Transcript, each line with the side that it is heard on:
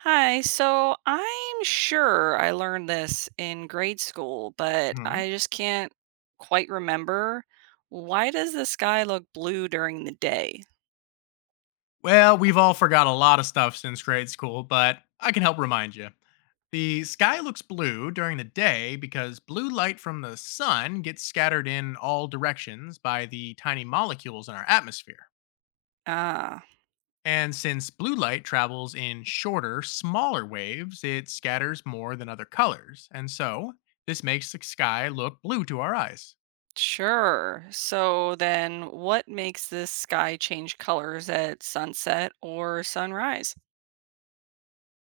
right: Hi, so I'm sure I learned this in grade school, but I
left: Hmm.
right: just can't quite remember. Why does the sky look blue during the day?
left: Well, we've all forgot a lot of stuff since grade school, but I can help remind you. The sky looks blue during the day because blue light from the sun gets scattered in all directions by the tiny molecules in our atmosphere.
right: Ah.
left: And since blue light travels in shorter, smaller waves, it scatters more than other colors. And so, this makes the sky look blue to our eyes.
right: Sure. So then what makes this sky change colors at sunset or sunrise?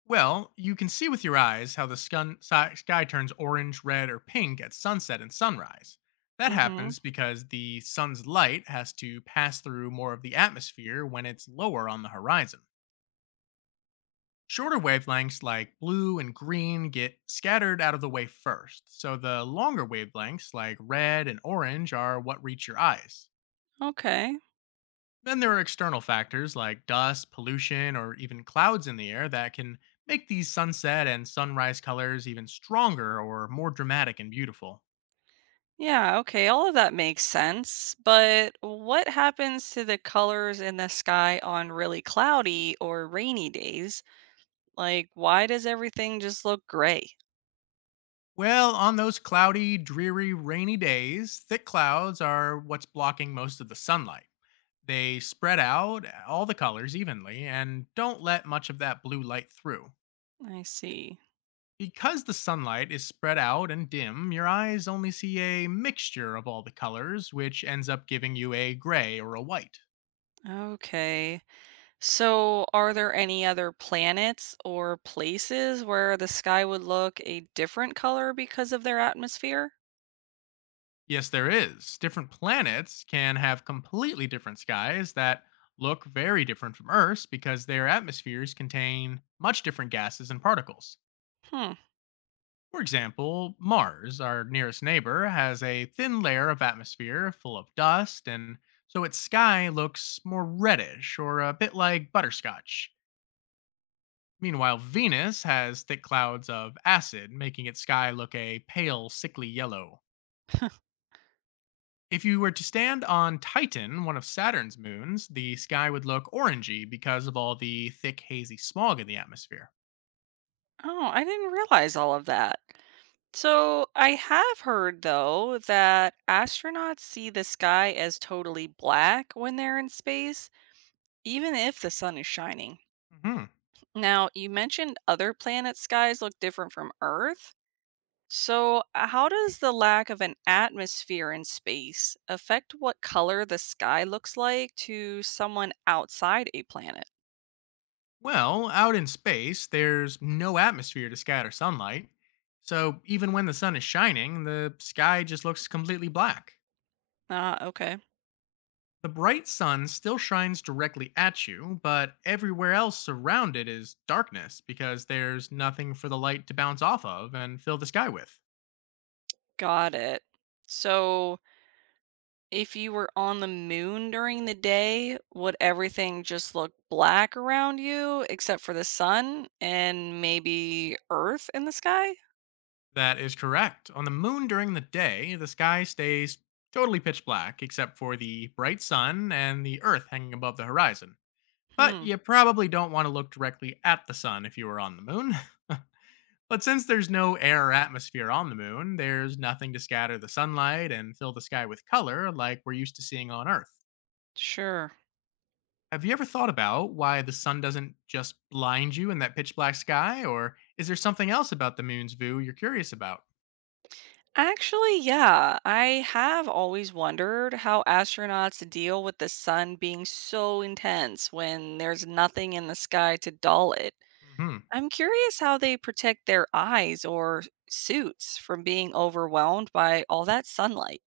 left: Well, you can see with your eyes how the sky turns orange, red, or pink at sunset and sunrise. That
right: Mm-hmm.
left: happens because the sun's light has to pass through more of the atmosphere when it's lower on the horizon. Shorter wavelengths like blue and green get scattered out of the way first, so the longer wavelengths like red and orange are what reach your eyes.
right: Okay.
left: Then there are external factors like dust, pollution, or even clouds in the air that can make these sunset and sunrise colors even stronger or more dramatic and beautiful.
right: Yeah, okay, all of that makes sense. But what happens to the colors in the sky on really cloudy or rainy days? Like, why does everything just look gray?
left: Well, on those cloudy, dreary, rainy days, thick clouds are what's blocking most of the sunlight. They spread out all the colors evenly and don't let much of that blue light through.
right: I see.
left: Because the sunlight is spread out and dim, your eyes only see a mixture of all the colors, which ends up giving you a gray or a white.
right: Okay. So, are there any other planets or places where the sky would look a different color because of their atmosphere?
left: Yes, there is. Different planets can have completely different skies that look very different from Earth's because their atmospheres contain much different gases and particles.
right: Hmm.
left: For example, Mars, our nearest neighbor, has a thin layer of atmosphere full of dust, and so its sky looks more reddish or a bit like butterscotch. Meanwhile, Venus has thick clouds of acid, making its sky look a pale, sickly yellow. If you were to stand on Titan, one of Saturn's moons, the sky would look orangey because of all the thick, hazy smog in the atmosphere.
right: Oh, I didn't realize all of that. So, I have heard, though, that astronauts see the sky as totally black when they're in space, even if the sun is shining.
left: hmm
right: Now, you mentioned other planet skies look different from Earth. So, how does the lack of an atmosphere in space affect what color the sky looks like to someone outside a planet?
left: Well, out in space, there's no atmosphere to scatter sunlight. So even when the sun is shining, the sky just looks completely black.
right: Ah, okay.
left: The bright sun still shines directly at you, but everywhere else around it is darkness because there's nothing for the light to bounce off of and fill the sky with.
right: Got it. So, if you were on the moon during the day, would everything just look black around you except for the sun and maybe Earth in the sky?
left: That is correct. On the moon during the day, the sky stays totally pitch black except for the bright sun and the earth hanging above the horizon. But
right: Hmm,
left: you probably don't want to look directly at the sun if you were on the moon. But since there's no air or atmosphere on the moon, there's nothing to scatter the sunlight and fill the sky with color like we're used to seeing on Earth.
right: sure.
left: Have you ever thought about why the sun doesn't just blind you in that pitch black sky? Or is there something else about the moon's view you're curious about?
right: Actually, yeah, I have always wondered how astronauts deal with the sun being so intense when there's nothing in the sky to dull it.
left: hmm
right: I'm curious how they protect their eyes or suits from being overwhelmed by all that sunlight.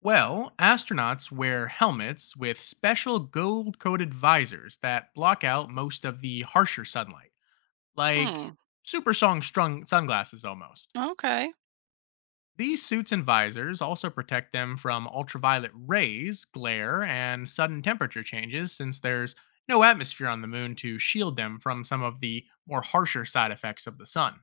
left: Well, astronauts wear helmets with special gold coated visors that block out most of the harsher sunlight, like
right: Hmm,
left: super strong strung sunglasses almost.
right: okay.
left: These suits and visors also protect them from ultraviolet rays, glare, and sudden temperature changes since there's no atmosphere on the moon to shield them from some of the more harsher side effects of the sun.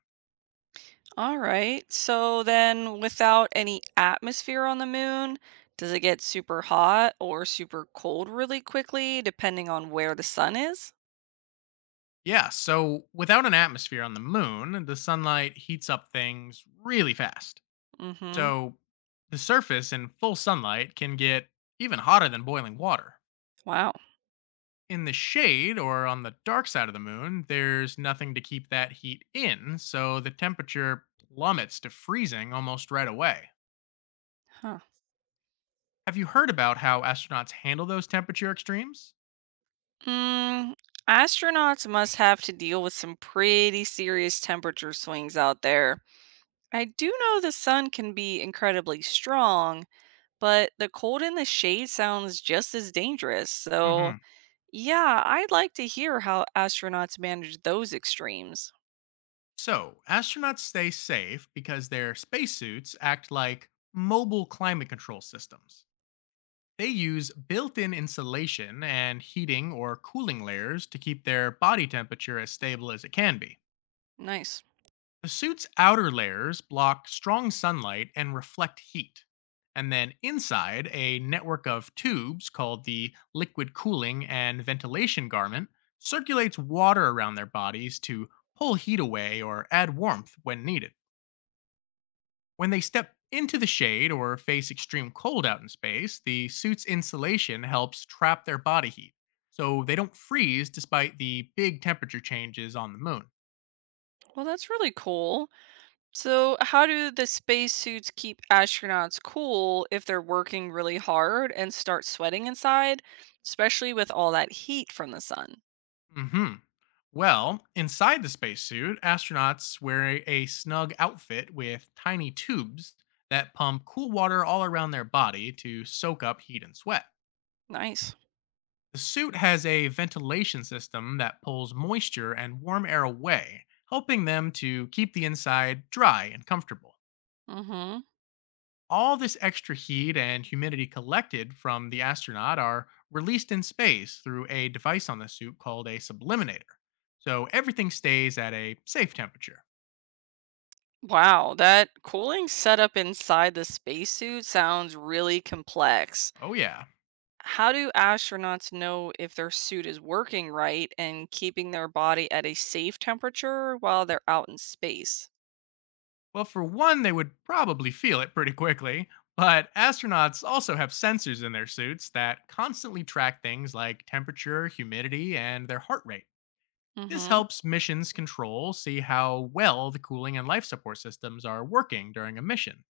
right: All right. So then, without any atmosphere on the moon, does it get super hot or super cold really quickly, depending on where the sun is?
left: Yeah, so without an atmosphere on the moon, the sunlight heats up things really fast.
right: Mm-hmm.
left: So, the surface in full sunlight can get even hotter than boiling water.
right: Wow.
left: In the shade or on the dark side of the moon, there's nothing to keep that heat in, so the temperature plummets to freezing almost right away.
right: Huh.
left: Have you heard about how astronauts handle those temperature extremes?
right: Mm, astronauts must have to deal with some pretty serious temperature swings out there. I do know the sun can be incredibly strong, but the cold in the shade sounds just as dangerous. So,
left: hmm
right: yeah, I'd like to hear how astronauts manage those extremes.
left: So, astronauts stay safe because their spacesuits act like mobile climate control systems. They use built in insulation and heating or cooling layers to keep their body temperature as stable as it can be.
right: Nice.
left: The suit's outer layers block strong sunlight and reflect heat. And then inside, a network of tubes called the liquid cooling and ventilation garment circulates water around their bodies to pull heat away or add warmth when needed. When they step into the shade or face extreme cold out in space, the suit's insulation helps trap their body heat, so they don't freeze despite the big temperature changes on the moon.
right: Well, that's really cool. So, how do the spacesuits keep astronauts cool if they're working really hard and start sweating inside, especially with all that heat from the sun?
left: hmm. Well, inside the spacesuit, astronauts wear a snug outfit with tiny tubes that pump cool water all around their body to soak up heat and sweat.
right: Nice.
left: The suit has a ventilation system that pulls moisture and warm air away, helping them to keep the inside dry and comfortable.
right: Mhm.
left: All this extra heat and humidity collected from the astronaut are released in space through a device on the suit called a subliminator. So everything stays at a safe temperature.
right: Wow, that cooling setup inside the spacesuit sounds really complex.
left: Oh, yeah.
right: How do astronauts know if their suit is working right and keeping their body at a safe temperature while they're out in space?
left: Well, for one, they would probably feel it pretty quickly, but astronauts also have sensors in their suits that constantly track things like temperature, humidity, and their heart rate. This
right: Mhm.
left: helps missions control see how well the cooling and life support systems are working during a mission.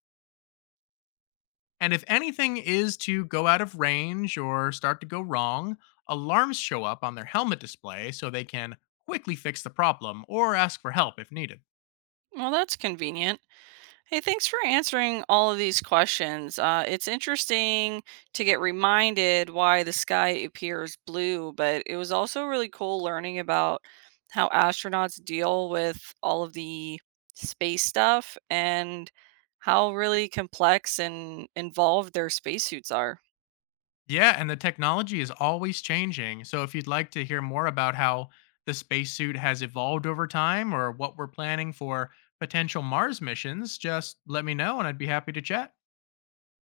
left: And if anything is to go out of range or start to go wrong, alarms show up on their helmet display so they can quickly fix the problem or ask for help if needed.
right: Well, that's convenient. Hey, thanks for answering all of these questions. It's interesting to get reminded why the sky appears blue, but it was also really cool learning about how astronauts deal with all of the space stuff and how really complex and involved their spacesuits are.
left: Yeah, and the technology is always changing. So if you'd like to hear more about how the spacesuit has evolved over time or what we're planning for potential Mars missions, just let me know and I'd be happy to chat.